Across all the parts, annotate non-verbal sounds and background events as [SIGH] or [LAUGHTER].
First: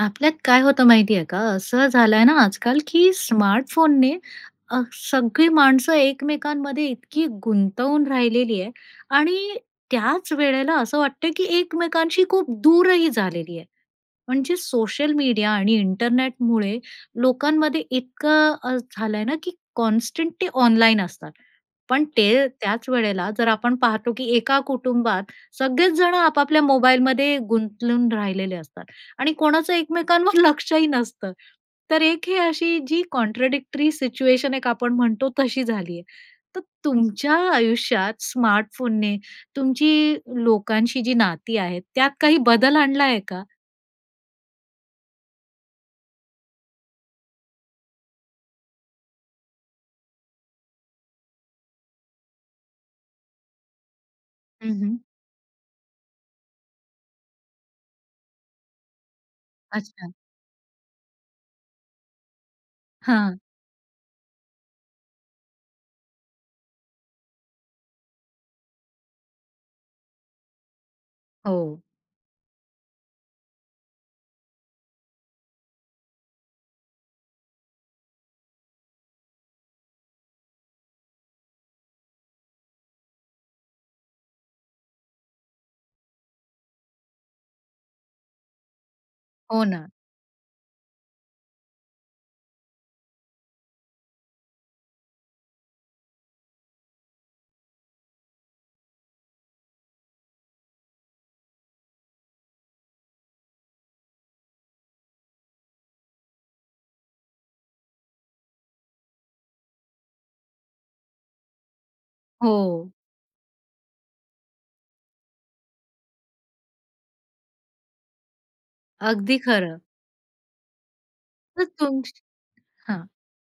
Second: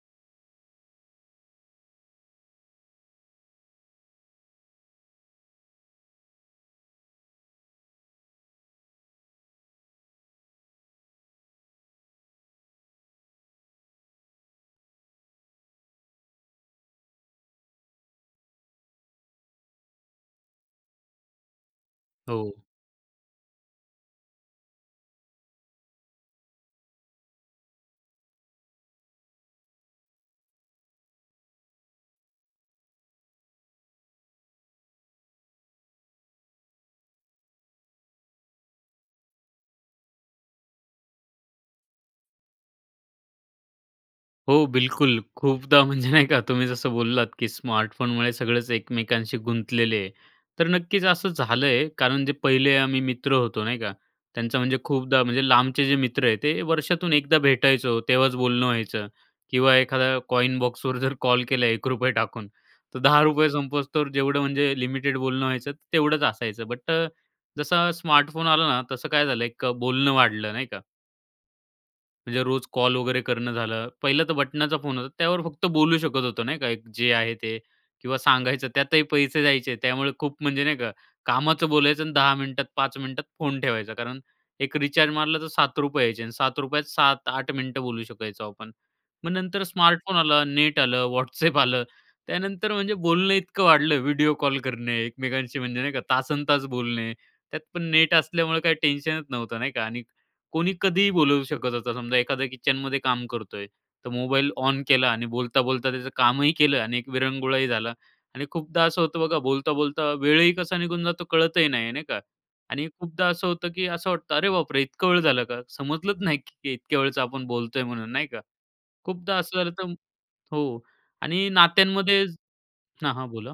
आपल्यात काय होतं माहिती आहे का? असं झालंय ना, आजकाल की स्मार्टफोनने अ, सगळी माणसं एकमेकांमध्ये इतकी गुंतवून राहिलेली आहे आणि त्याच वेळेला असं वाटतंय की एकमेकांशी खूप दूर ही झालेली आहे, म्हणजे सोशल मीडिया आणि इंटरनेटमुळे लोकांमध्ये इतकं अ, झालं आहे ना की कॉन्स्टंटली ऑनलाईन असतात. पण ते हो. त्याच वेळेला, जर आपण पाहतो की एका कुटुंबात, सगळेच जण आपापल्या मोबाईलमध्ये गुंतवून राहिलेले असतात आणि कोणाचं एकमेकांवर लक्ष ही नसतं. तर एक ही अशी जी कॉन्ट्राडिक्टरी सिच्युएशन एक आपण म्हणतो, तशी झाली आहे. तर तुमच्या आयुष्यात स्मार्टफोनने तुमची लोकांशी जी नाती आहेत, त्यात काही बदल आणला आहे का? हो, बिलकुल खूपदा, म्हणजे नाही का तुम्ही जसं बोललात की स्मार्टफोनमुळे सगळंच एकमेकांशी गुंतलेले आहे. तर नक्कीच असं झालंय, कारण जे पहिले आम्ही मित्र होतो नाही का. त्यांचं, हं, म्हणजे हं. खूपदा, म्हणजे लांबचे जे मित्र आहे, ते वर्षातून एकदा भेटायचो, तेव्हाच बोलणं व्हायचं किंवा अच्छा. एखादा कॉइन बॉक्सवर जर कॉल केला, ₹1 टाकून, तर दहा हां. रुपये संपेस्तोवर तर जेवढं, म्हणजे लिमिटेड बोलणं व्हायचं, तेवढंच असायचं. बट अ, जसा स्मार्टफोन आला ना, तसं काय झालं, एक बोलणं वाढलं, नाही का? हो. म्हणजे रोज कॉल वगैरे करणं झालं. पहिलं तर बटणाचा फोन होता. त्यावर फक्त बोलू शकत होतो, नाही का? एक जे आहे ते किंवा सांगायचं, त्यातही पैसे द्यायचे. त्यामुळे खूप म्हणजे नाही का कामाचं बोलायचं अन् 10 मिनिटात, 5 मिनिटात फोन ठेवायचा. कारण एक रिचार्ज मारला तर ₹7 यायचे अन् ₹7 त 7-8 मिनिटं बोलू शकायचो आपण. मग नंतर हो ना. स्मार्टफोन आला, नेट आलं, WhatsApp आलं. त्यानंतर म्हणजे बोलणं इतकं वाढलं, व्हिडिओ कॉल करणे, एकमेकांशी म्हणजे नाही का तासंतास बोलणे. त्यात पण नेट असल्यामुळं काही टेन्शनच नव्हतं, नाही का? आणि कोणी कधीही बोलवू शकत होतं. समजा एखाद्या किचनमध्ये काम करतोय, तर मोबाईल ऑन केला आणि बोलता-बोलता त्याचं कामही केलं आणि एक विरंगुळाही झाला. आणि खूपदा असं होतं बघा, बोलता-बोलता वेळही कसा निघून जातो कळतही नाही, नाही का? आणि हो. खूपदा असं होतं, की असं वाटतं, "अरे, बापरे, इतका वेळ झालं का? समजलंच नाही, की इतक्या वेळचं आपण बोलतोय म्हणून नाही का." खूपदा अगदी असं झालं खरं. तर हो. आणि तर तुमची नात्यांमध्ये हां. हां, हां, बोला.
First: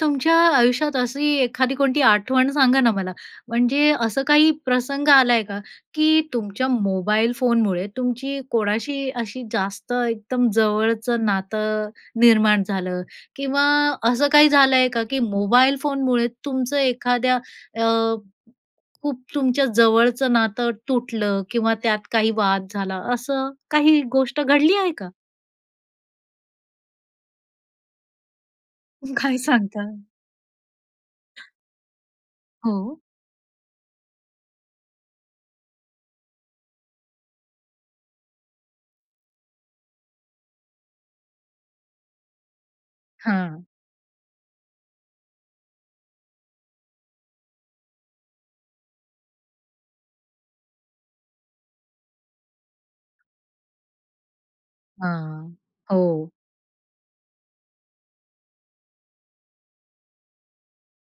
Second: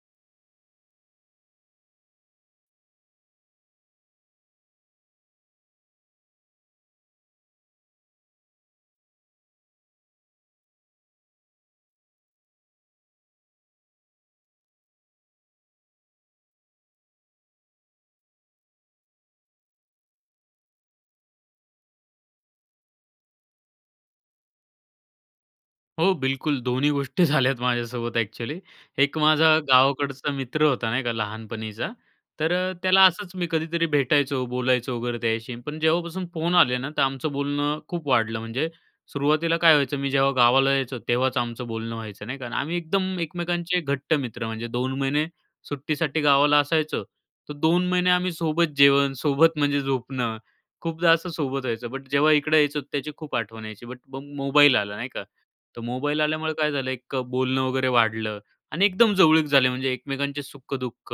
तुमच्या आयुष्यात अशी एखादी कोणती आठवण सांगा ना मला. म्हणजे असं काही प्रसंग आला आहे का की तुमच्या मोबाईल फोनमुळे तुमची कोणाशी अशी जास्त एकदम जवळचं नातं निर्माण झालं? किंवा असं काही झालं आहे का, की मोबाईल फोनमुळे तुमचं एखाद्या अ, खूप तुमच्या जवळचं नातं तुटलं किंवा त्यात काही वाद झाला असं काही गोष्ट घडली आहे का? हो, बिलकुल दोन्ही गोष्टी झाल्यात माझ्यासोबत ॲक्चुअली. एक काय माझा सांगता? गावाकडचा मित्र होता, नाही का, लहानपणीचा, तर अ, हो. त्याला असंच मी कधीतरी भेटायचो, बोलायचो वगैरे त्याच्याशी. पण जेव्हापासून फोन आले ना, तर आमचं बोलणं खूप वाढलं. म्हणजे सुरुवातीला काय व्हायचं, मी जेव्हा गावाला यायचो तेव्हाचं आमचं बोलणं व्हायचं नाही का? आम्ही एकदम हां. एकमेकांचे घट्ट मित्र म्हणजे 2 महिने सुट्टीसाठी गावाला असायचो. तर 2 महिने आम्ही सोबत जेवण, सोबत म्हणजे झोपणं, खूपदा असं सोबत व्हायचं. बट जेव्हा इकडं यायचो त्याची खूप आठवण यायची. बट मग मोबाईल आला नाही का? हां, तर मोबाईल हो. आल्यामुळं काय झालं एक अ, बोलणं वगैरे वाढलं आणि एकदम जवळीक झाले म्हणजे एकमेकांचे सुख-दुःख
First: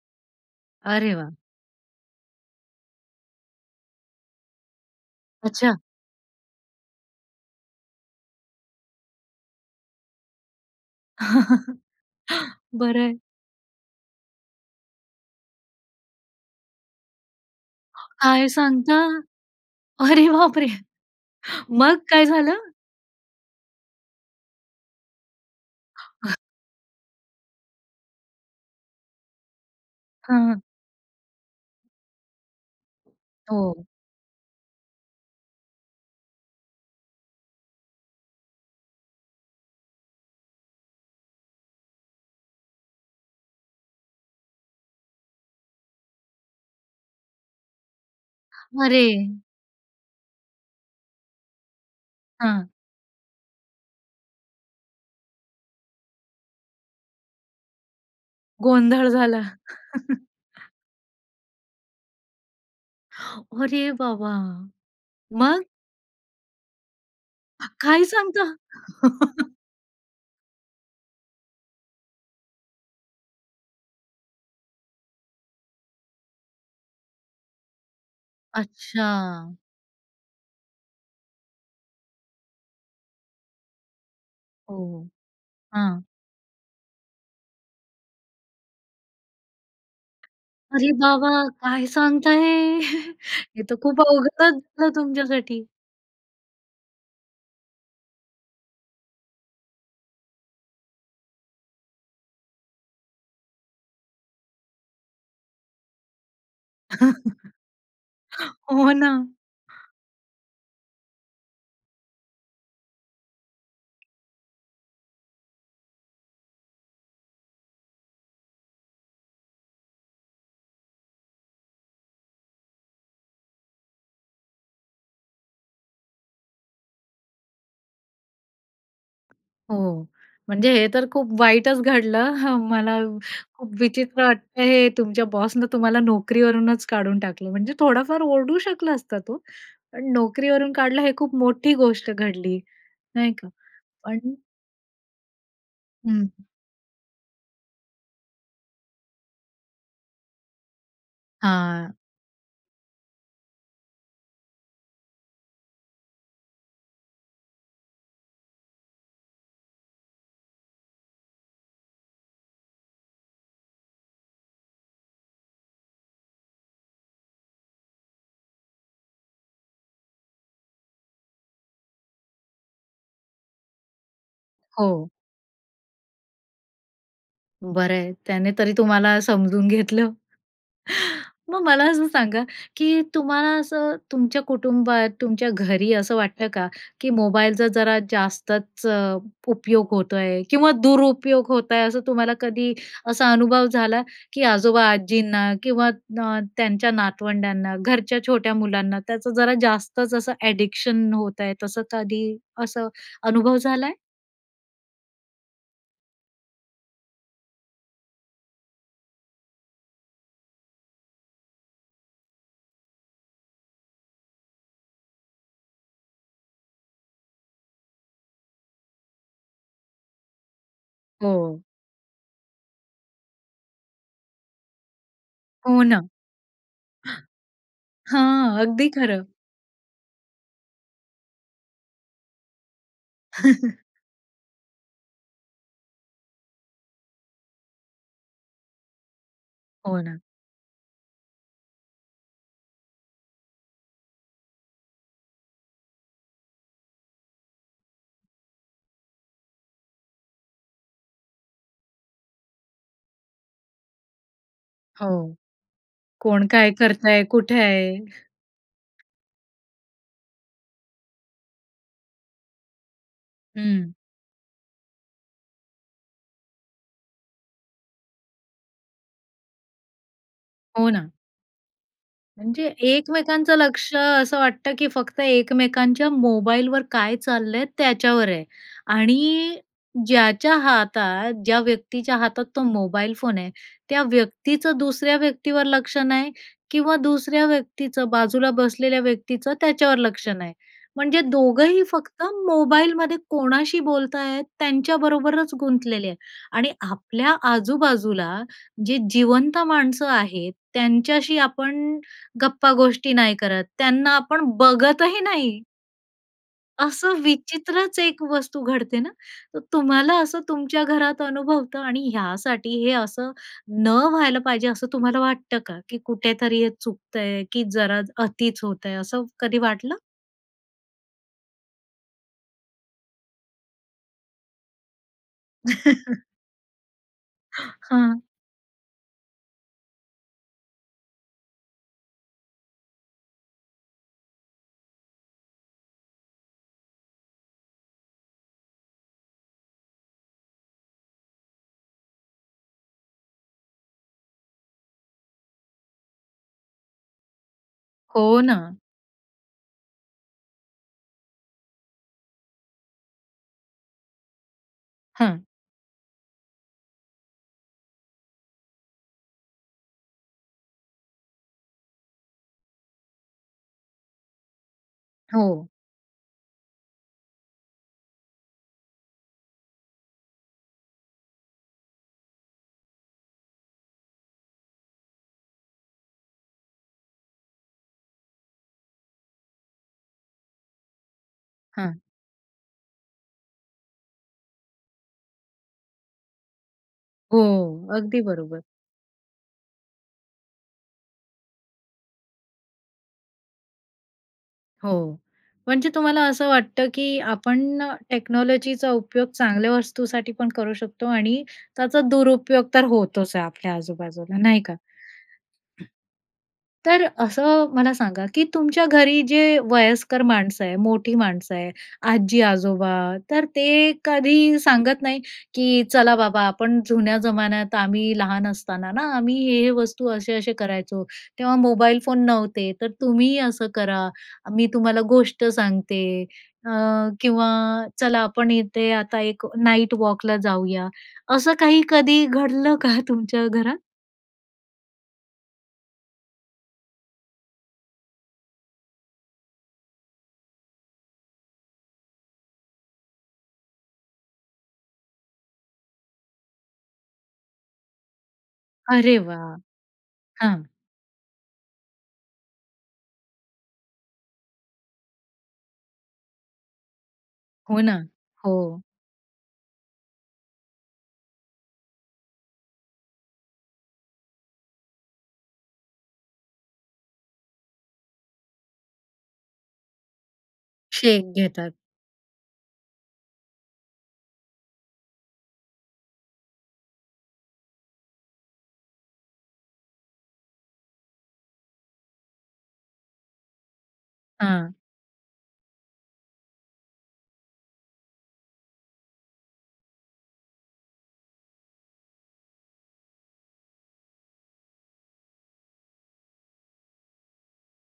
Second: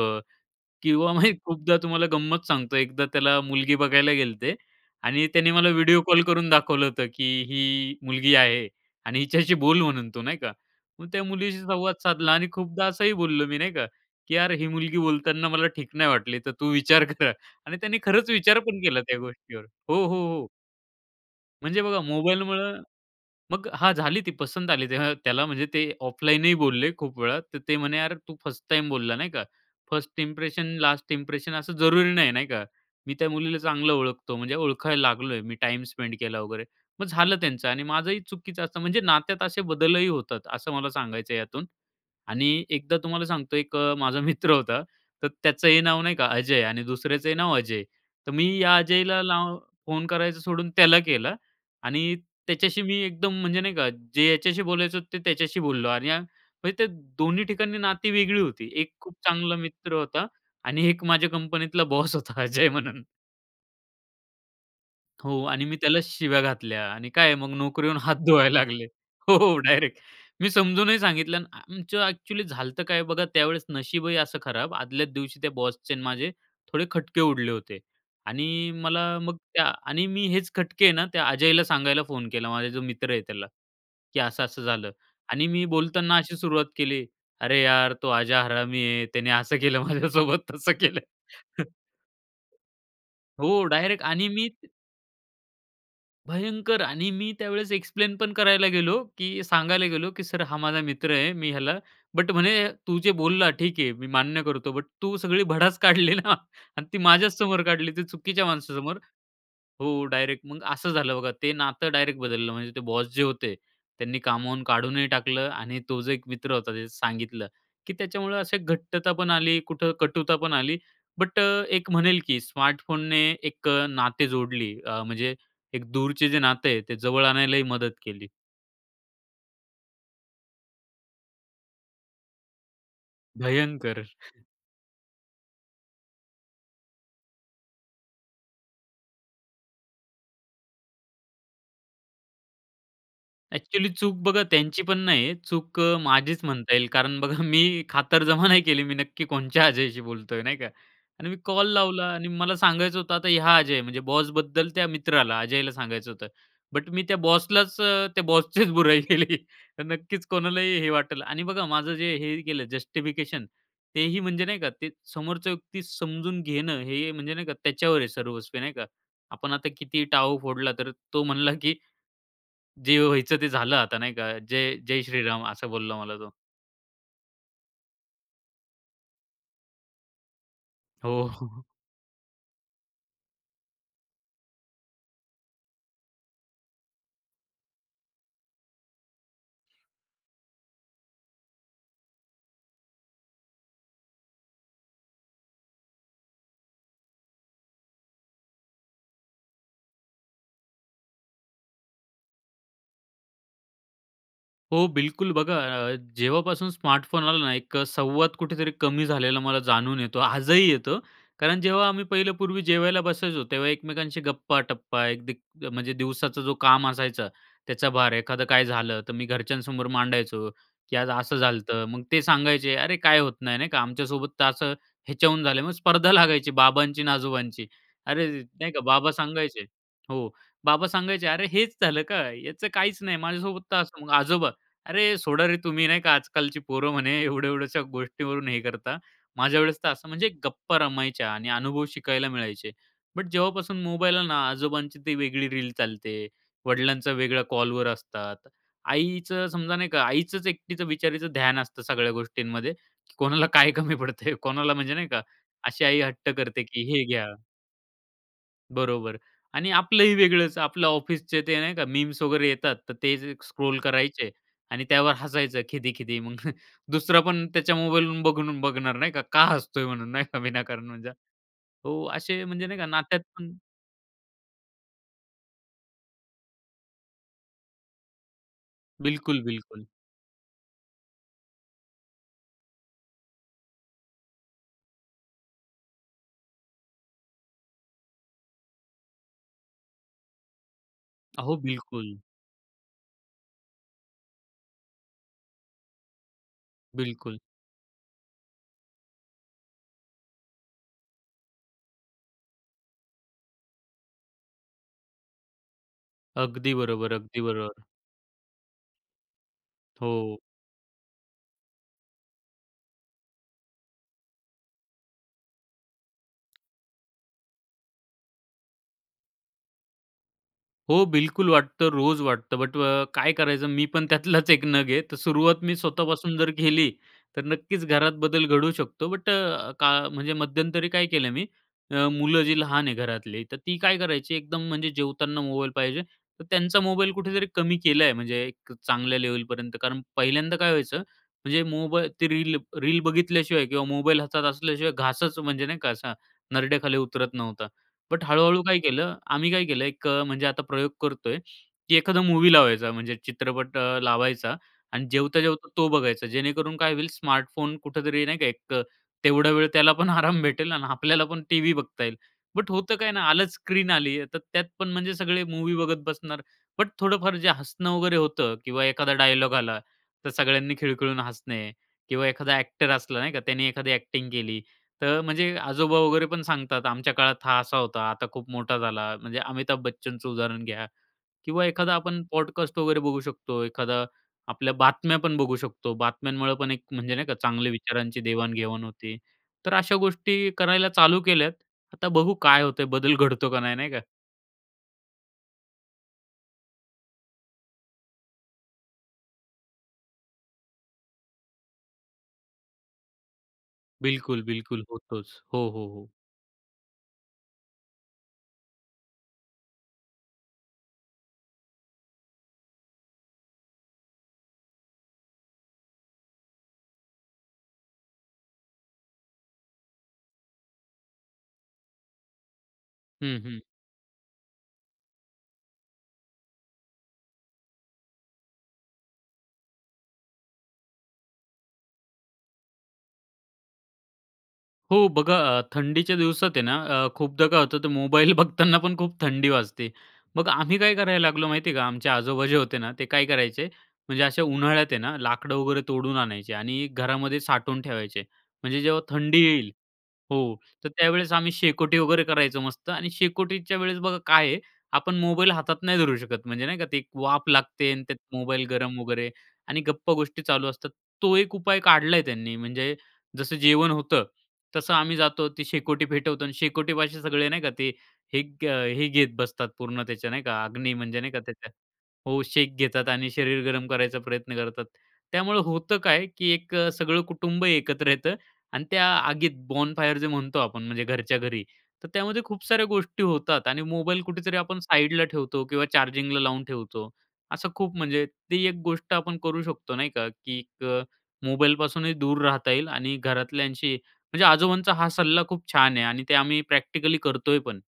किंवा अरे मी वाह! खूपदा तुम्हाला गंमत सांगतो. एकदा त्याला मुलगी बघायला गेलते आणि त्याने मला अच्छा. व्हिडिओ कॉल करून दाखवलं होतं, की "ही मुलगी आहे आणि हिच्याशी बोल म्हणून तू नाही का?" मग त्या मुलीशी [CHUCKLES] संवाद साधला आणि खूपदा बरं असंही आहे. बोललो मी, नाही का, की "यार ही मुलगी बोलताना मला ठीक नाही वाटली. तर तू विचार" "कर." आणि त्याने [GASPS] खरचं काय विचार पण सांगता? केला त्या गोष्टीवर हो, हो, अरे हो. बापरे! म्हणजे मग बघा काय झालं? मोबाईलमुळं. मग हां, झाली ती पसंत आली. तेव्हा त्याला म्हणजे ते [UNINTELLIGIBLE] ऑफलाईनही बोलले खूप वेळा. तर ते म्हणे, "यार, तू फर्स्ट टाईम बोलला, नाही का? फर्स्ट हां. इम्प्रेशन लास्ट इंप्रेशन असं जरुरी नाही, नाही का? मी त्या मुलीला हो. चांगलं ओळखतो, म्हणजे ओळखायला लागलोय. मी टाईम स्पेंड केला वगैरे." मग झालं त्यांचं आणि माझंही चुकीचं असतं म्हणजे नात्यात असे बदलही होतात, असं मला सांगायचं आहे यातून. आणि एकदा तुम्हाला सांगतो एक अ, माझा मित्र होता. तर त्याचं हे नाव नाही का अजय आणि दुसऱ्याचंही नाव अजय. तर मी या अरे! अजयला लाव फोन करायचं सोडून त्याला केलं आणि हां. त्याच्याशी मी एकदम म्हणजे नाही का जे याच्याशी बोलायचं ते त्याच्याशी बोललो आणि अ, म्हणजे ते दोन्ही ठिकाणी नाती वेगळी होती. एक गोंधळ खूप झाला. चांगला मित्र होता [CHUCKLES] आणि एक माझ्या कंपनीतला बॉस होता अजय म्हणून. [GASPS] अरे बाबा! हो. आणि मग? मी त्याला शिव्या घातल्या आणि काय आहे मग [GASPS] नोकरी होऊन काय हात सांगता? धुवायला लागले हो, [CHUCKLES] हो. डायरेक्ट मी समजूनही सांगितलं अन् आमचं ॲक्चुअली झालं होतं काय बघा, त्यावेळेस नशीबही असं खराब. आदल्याच दिवशी त्या बॉसचे आणि माझे थोडे खटके उडले होते. आणि मला मग अच्छा! त्या आणि मी हेच खटके आहे ना त्या अजयला सांगायला फोन केला, माझा जो मित्र आहे त्याला, की असं-असं हो, झालं. हो, आणि मी हां. बोलताना अशी सुरुवात केली. "अरे यार, तो आजा हरामी आहे. त्याने असं केलं माझ्यासोबत तसं अरे केलं." बाबा! [CHUCKLES] काय सांगताय? [CHUCKLES] हे हो. तर खूप डायरेक्ट आणि मी अवघडचं झालं तुमच्यासाठी. भयंकर आणि मी त्यावेळेस एक्सप्लेन पण करायला गेलो, की सांगायला गेलो, की "सर हा माझा मित्र आहे, मी ह्याला" बट म्हणे, "तू जे बोलला ठीक आहे, मी मान्य करतो. बट तू सगळी भडास काढली ना आणि ती माझ्याच समोर काढली ते चुकीच्या [CHUCKLES] हो माणसासमोर." ना. हो, डायरेक्ट मग असं झालं बघा, ते नातं डायरेक्ट बदललं म्हणजे ते बॉस जे होते त्यांनी कामावरून काढूनही टाकलं आणि तो जो एक मित्र होता, त्याचं सांगितलं, की त्याच्यामुळं असे घट्टता पण आली, कुठं कटुता पण आली. बट अ, एक म्हणेल, की स्मार्टफोनने एक अ, नाते जोडली अ, म्हणजे एक दूरचे जे नाते आहे, ते जवळ आणायलाही मदत केली. हो, म्हणजे हे तर खूप वाईटच घडलं. [CHUCKLES] मला खूप भयंकर. विचित्र वाटतंय हे तुमच्या बॉसनं तुम्हाला नोकरीवरूनच काढून टाकलं म्हणजे थोडाफार ओरडू शकला असता तो, पण नोकरीवरून काढलं हे खूप मोठी गोष्ट घडली नाही का? ॲक्चुअली चूक पण बघा त्यांची पण नाही आहे. चूक अ, हं. माझीच म्हणता येईल कारण बघा मी खातरजमा नाही केली, मी नक्की कोणच्या अजयशी बोलतोय नाही का? आणि मी कॉल हां. लावला आणि मला सांगायचं होतं आता ह्या अजय म्हणजे बॉसबद्दल त्या मित्राला अजयला सांगायचं होतं, बट मी त्या बॉसलाच अ, त्या बॉसचेच बुराई केली. तर नक्कीच कोणालाही हे वाटंल. आणि बघा, माझं जे हे केलं जस्टिफिकेशन तेही म्हणजे नाही का, ते समोरच्या व्यक्ती समजून घेणं, हे म्हणजे नाही का त्याच्यावर आहे सर्वस्वी नाही का? आपण आता किती टाहो फोडला तर तो म्हणला, की "जे व्हायचं ते झालं आता, नाही का, जय जय हो. श्रीराम" असं बोलला मला तो. बरं आहे, त्याने तरी तुम्हाला समजून घेतलं. हो. मग [CHUCKLES] मला असं सांगा, की तुम्हाला असं, तुमच्या कुटुंबात, तुमच्या घरी असं वाटतं का, की मोबाईलचा जरा जास्तच उपयोग होतो आहे किंवा दुरुपयोग होत आहे, असं तुम्हाला कधी असा अनुभव झाला, की आजोबा-आजींना किंवा ना त्यांच्या नातवंड्यांना, घरच्या छोट्या मुलांना, त्याचं जरा जास्तच असं अ‍ॅडिक्शन होत आहे, तसं कधी असं अनुभव झालाय? हो, बिलकुल बघा, अ, जेव्हापासून स्मार्टफोन आला ना, एक अ, संवाद कुठेतरी कमी झालेला मला जाणून येतो, आजही येतो. कारण जेव्हा आम्ही पहिलं पूर्वी जेवायला बसायचो, तेव्हा एकमेकांशी गप्पा-टप्पा एक दि म्हणजे दिवसाचं जो काम असायचं, त्याचा भार, एखादं काय झालं, तर मी घरच्यांसमोर मांडायचो, की "आज असं हो. झालतं." तर मग ते सांगायचे, "अरे! काय होत नाही" नाही का, "आमच्यासोबत तर असं ह्याच्याहून झालं" मग हो ना. स्पर्धा लागायची, बाबांची आणि आजोबांची अरे! हां, नाही का अगदी बाबा खरं. सांगायचे हो, बाबा सांगायचे, "अरे हेच झालं का, याचं काहीच नाही, माझ्यासोबत तर [CHUCKLES] असं." मग आजोबा, "अरे! सोडा रे तुम्ही नाही का आजकालची पोरं म्हणे एवढ्या-एवढ्याशा गोष्टीवरून हे करता, माझ्यावेळेस तर हो असं," ना. म्हणजे गप्पा रमायच्या आणि अनुभव शिकायला मिळायचे. बट जेव्हापासून मोबाईल आलं ना, आजोबांची ती वेगळी रील चालते, वडिलांचा वेगळ्या कॉलवर असतात. आईचं समजा नाही का आईचंच एकटीचं बिचारीचं ध्यान असतं सगळ्या गोष्टींमध्ये, कोणाला काय कमी पडतंय? कोणाला, म्हणजे नाही हो, का, अशी आई हट्ट कोण करते, काय की "हे करतंय? घ्या." कुठे आहे? बरोबर आणि आपलं ही वेगळंच, आपलं ऑफिसच ते नाही का मीम्स वगैरे येतात, तर ते जे स्क्रोल हं. करायचे आणि त्यावर हसायचं खिदी-खिदी. मग दुसरा पण त्याच्या मोबाईल वरून बघून बघणार नाही का, का हसतोय म्हणून नाही का विनाकारण हो म्हणजे ना. हो, असे म्हणजे म्हणजे नाही का नात्यात पण एकमेकांचं लक्ष असं वाटतं, की फक्त एकमेकांच्या मोबाईलवर काय चाललंय त्याच्यावर आहे बिलकुल, आणि बिलकुल. ज्याच्या हातात, ज्या व्यक्तीच्या हातात तो मोबाईल फोन आहे, त्या व्यक्तीचं दुसऱ्या व्यक्तीवर लक्ष नाही किंवा दुसऱ्या व्यक्तीचं, बाजूला बसलेल्या व्यक्तीचं त्याच्यावर लक्ष नाही. म्हणजे अहो, दोघंही बिलकुल. फक्त मोबाईलमध्ये कोणाशी बोलत आहेत, त्यांच्याबरोबरच गुंतलेले आहे आणि आपल्या बिलकुल. आजू-बाजूला जे जिवंत माणसं आहेत, त्यांच्याशी आपण गप्पा गोष्टी नाही करत, त्यांना आपण बघत ही नाही. अगदी बरोबर, असं अगदी बरोबर. विचित्रच एक वस्तू घडते ना, तर तुम्हाला हो. असं तुमच्या घरात अनुभवता आणि ह्यासाठी हे असं न व्हायला पाहिजे, असं तुम्हाला वाटतं का, की कुठेतरी हे चुकतंय की जरा अतिच होतंय असं कधी वाटलं? हो बिलकुल वाटतं, रोज वाटतं. बट अ, काय करायचं मी पण त्यातलाच एक नग आहे. तर सुरुवात मी [CHUCKLES] स्वतःपासून जर केली. तर नक्कीच घरात हां. बदल घडवू शकतो. बट अ, का म्हणजे मध्यंतरी काय केलं मी अ, मुलं जी लहान आहे घरातली, तर ती काय करायची एकदम म्हणजे जेवताना मोबाईल पाहिजे. तर त्यांचा मोबाईल कुठेतरी कमी केला आहे, म्हणजे एक चांगल्या लेवलपर्यंत. कारण पहिल्यांदा काय व्हायचं म्हणजे मोबाई ते रील रील बघितल्याशिवाय किंवा मोबाईल हातात असल्याशिवाय घासच म्हणजे नाही का, असा नरड्याखाली उतरत नव्हता. बट हो हळू-हळू ना. काय केलं आम्ही काय केलं एक अ, म्हणजे आता प्रयोग करतोय, की एखादा मूवी लावायचा म्हणजे चित्रपट अ, लावायचा आणि हां. जेवता-जेवता तो बघायचा. जेणेकरून काय होईल स्मार्टफोन कुठेतरी नाही का एक अ, तेवढा वेळ त्याला पण आराम भेटेल आणि आपल्याला पण टीव्ही बघता येईल. बट होतं काय ना, आलंच स्क्रीन आली, तर त्यात पण म्हणजे सगळे हो. मूव्ही बघत बसणार. बट थोडंफार जे हसणं वगैरे होतं किंवा एखादा डायलॉग आला तर सगळ्यांनी खिळखिळून हसणे किंवा एखादा ॲक्टर असला नाही का, त्याने एखादी ॲक्टिंग केली, तर म्हणजे आजोबा वगैरे पण सांगतात, "आमच्या काळात हा असा होता, आता खूप मोठा झाला." म्हणजे अमिताभ बच्चनचं उदाहरण घ्या किंवा एखादा हां. आपण पॉडकास्ट वगैरे बघू शकतो, एखादा आपल्या बातम्या पण बघू शकतो. बातम्यांमुळे पण एक म्हणजे नाही का, हो, चांगल्या विचारांची अगदी बरोबर. देवाण-घेवाण होते. तर अशा गोष्टी करायला चालू केल्या. आता बघू काय होतंय? बदल घडतो का नाही, नाही का. हो. म्हणजे तुम्हाला असं वाटतं, की आपण टेक्नॉलॉजीचा उपयोग चांगल्या वस्तूसाठी पण करू शकतो आणि त्याचा दुरुपयोग तर होतोच आहे आपल्या आजूबाजूला, बिलकुल, नाही का? बिलकुल होतोच. हो, हो, हो. [CLEARS THROAT] तर असं मला सांगा, की तुमच्या घरी जे वयस्कर माणसं आहे, मोठी माणसं आहे, आजी-आजोबा, तर ते कधी सांगत नाही, की "चला बाबा आपण जुन्या जमान्यात आम्ही लहान असताना ना आम्ही हे हे वस्तू असे-असे करायचो. तेव्हा मोबाईल फोन नव्हते, तर तुम्ही हं, हं. असं करा, मी तुम्हाला गोष्ट सांगते" अ, किंवा "चला आपण इथे आता एक नाईट वॉकला जाऊया." असं काही कधी घडलं [CHUCKLES] का तुमच्या घरात? हो. बघा, अ, थंडीच्या दिवसात आहे ना अ, खूपदा काय होतं तर मोबाईल बघताना पण खूप थंडी वाजते. मग आम्ही काय करायला लागलो माहिती आहे का? आमचे आजोबा जे होते ना, ते काय करायचे म्हणजे अशा उन्हाळ्यात आहे ना लाकडं वगैरे तोडून आणायचे आणि घरामध्ये साठवून ठेवायचे. म्हणजे जेव्हा अरे थंडी वाह! येईल हो. हां. तर त्यावेळेस आम्ही शेकोटी वगैरे करायचो मस्त आणि शेकोटीच्या वेळेस बघा काय आहे? आपण मोबाईल हातात नाही धरू शकत, म्हणजे नाही का ते एक वाफ हो लागते ना. आणि त्यात मोबाईल हो. गरम वगैरे आणि गप्पागोष्टी चालू असतात तो एक उपाय काढला आहे त्यांनी, म्हणजे जसं जेवण होतं, तसं आम्ही जातो, ती शेकोटी पेटवतो आणि शेकोटीपाशी सगळे नाही का, ते हे ग अ, हे घेत बसतात पूर्ण त्याचा नाही का? अग्नी म्हणजे नाही शेक का त्याच्या घेतात. हो. शेक घेतात आणि शरीर गरम करायचा प्रयत्न करतात. त्यामुळं होतं काय की एक अ, सगळं कुटुंब एकत्र येतं आणि त्या आगीत बॉनफायर जे म्हणतो आपण म्हणजे घरच्या घरी. तर त्यामध्ये खूप साऱ्या गोष्टी होतात आणि मोबाईल कुठेतरी हां. आपण साईडला ठेवतो किंवा चार्जिंगला लावून ठेवतो. असं खूप म्हणजे ती एक गोष्ट आपण करू शकतो, नाही का, की एक मोबाईलपासूनही दूर राहता येईल आणि घरातल्यांशी म्हणजे आजोबांचा हा सल्ला खूप छान आहे आणि ते आम्ही प्रॅक्टिकली करतोय पण.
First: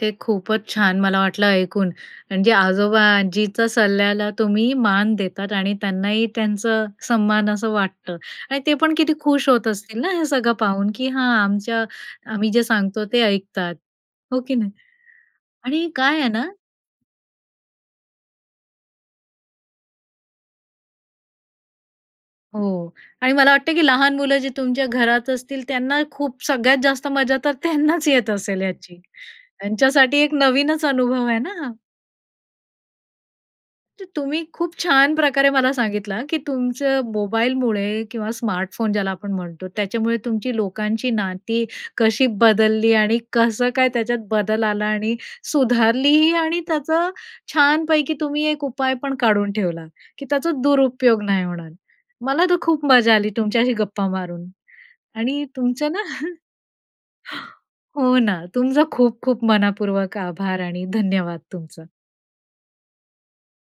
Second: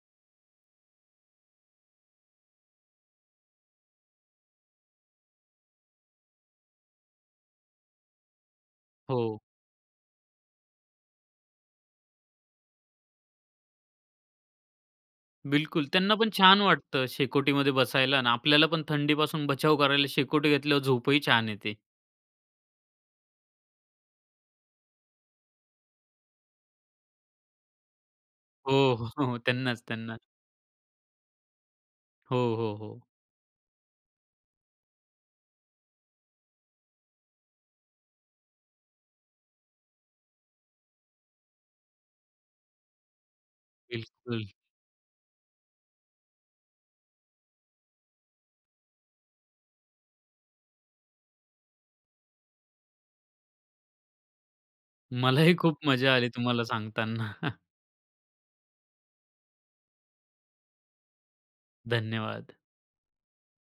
ते खूपच छान मला वाटलं ऐकून म्हणजे आजोबा-आजीच्या सल्ल्याला तुम्ही मान देतात आणि त्यांनाही त्यांचा सन्मान असं वाटतं. आणि ते पण किती हो. खुश होत असतील ना हे सगळं पाहून, की हां आमच्या आम्ही जे सांगतो ते ऐकतात. हो की नाही? बिलकुल, आणि त्यांना काय आहे पण ना छान वाटतं शेकोटीमध्ये बसायला अन् आपल्याला पण थंडीपासून बचाव करायला शेकोटी घेतल्यावर झोपही छान येते. हो. आणि मला वाटतं, की लहान मुलं जी तुमच्या घरात असतील त्यांना खूप सगळ्यात जास्त मजा तर त्यांनाच येत असेल हो, याची. हो, त्यांनाच त्यांच्यासाठी त्यांनाच. एक नवीनच अनुभव आहे ना हा. हो, हो, हो. तर तुम्ही खूप छान प्रकारे मला सांगितलं, की तुमचं मोबाईलमुळे किंवा स्मार्टफोन ज्याला आपण म्हणतो त्याच्यामुळे तुमची लोकांशी नाती कशी बदलली आणि कसं काय त्याच्यात बिलकुल. बदल आला आणि सुधारलीही आणि त्याचं छानपैकी तुम्ही एक उपाय पण काढून ठेवला, की त्याचा दुरुपयोग नाही होणार. मला तर खूप मजा आली तुमच्याशी गप्पा मारून आणि मलाही खूप तुमचं ना मजा आली [CHUCKLES] तुम्हाला सांगताना. हो ना, तुमचं खूप-खूप मनापूर्वक आभार आणि धन्यवाद तुमचं. धन्यवाद.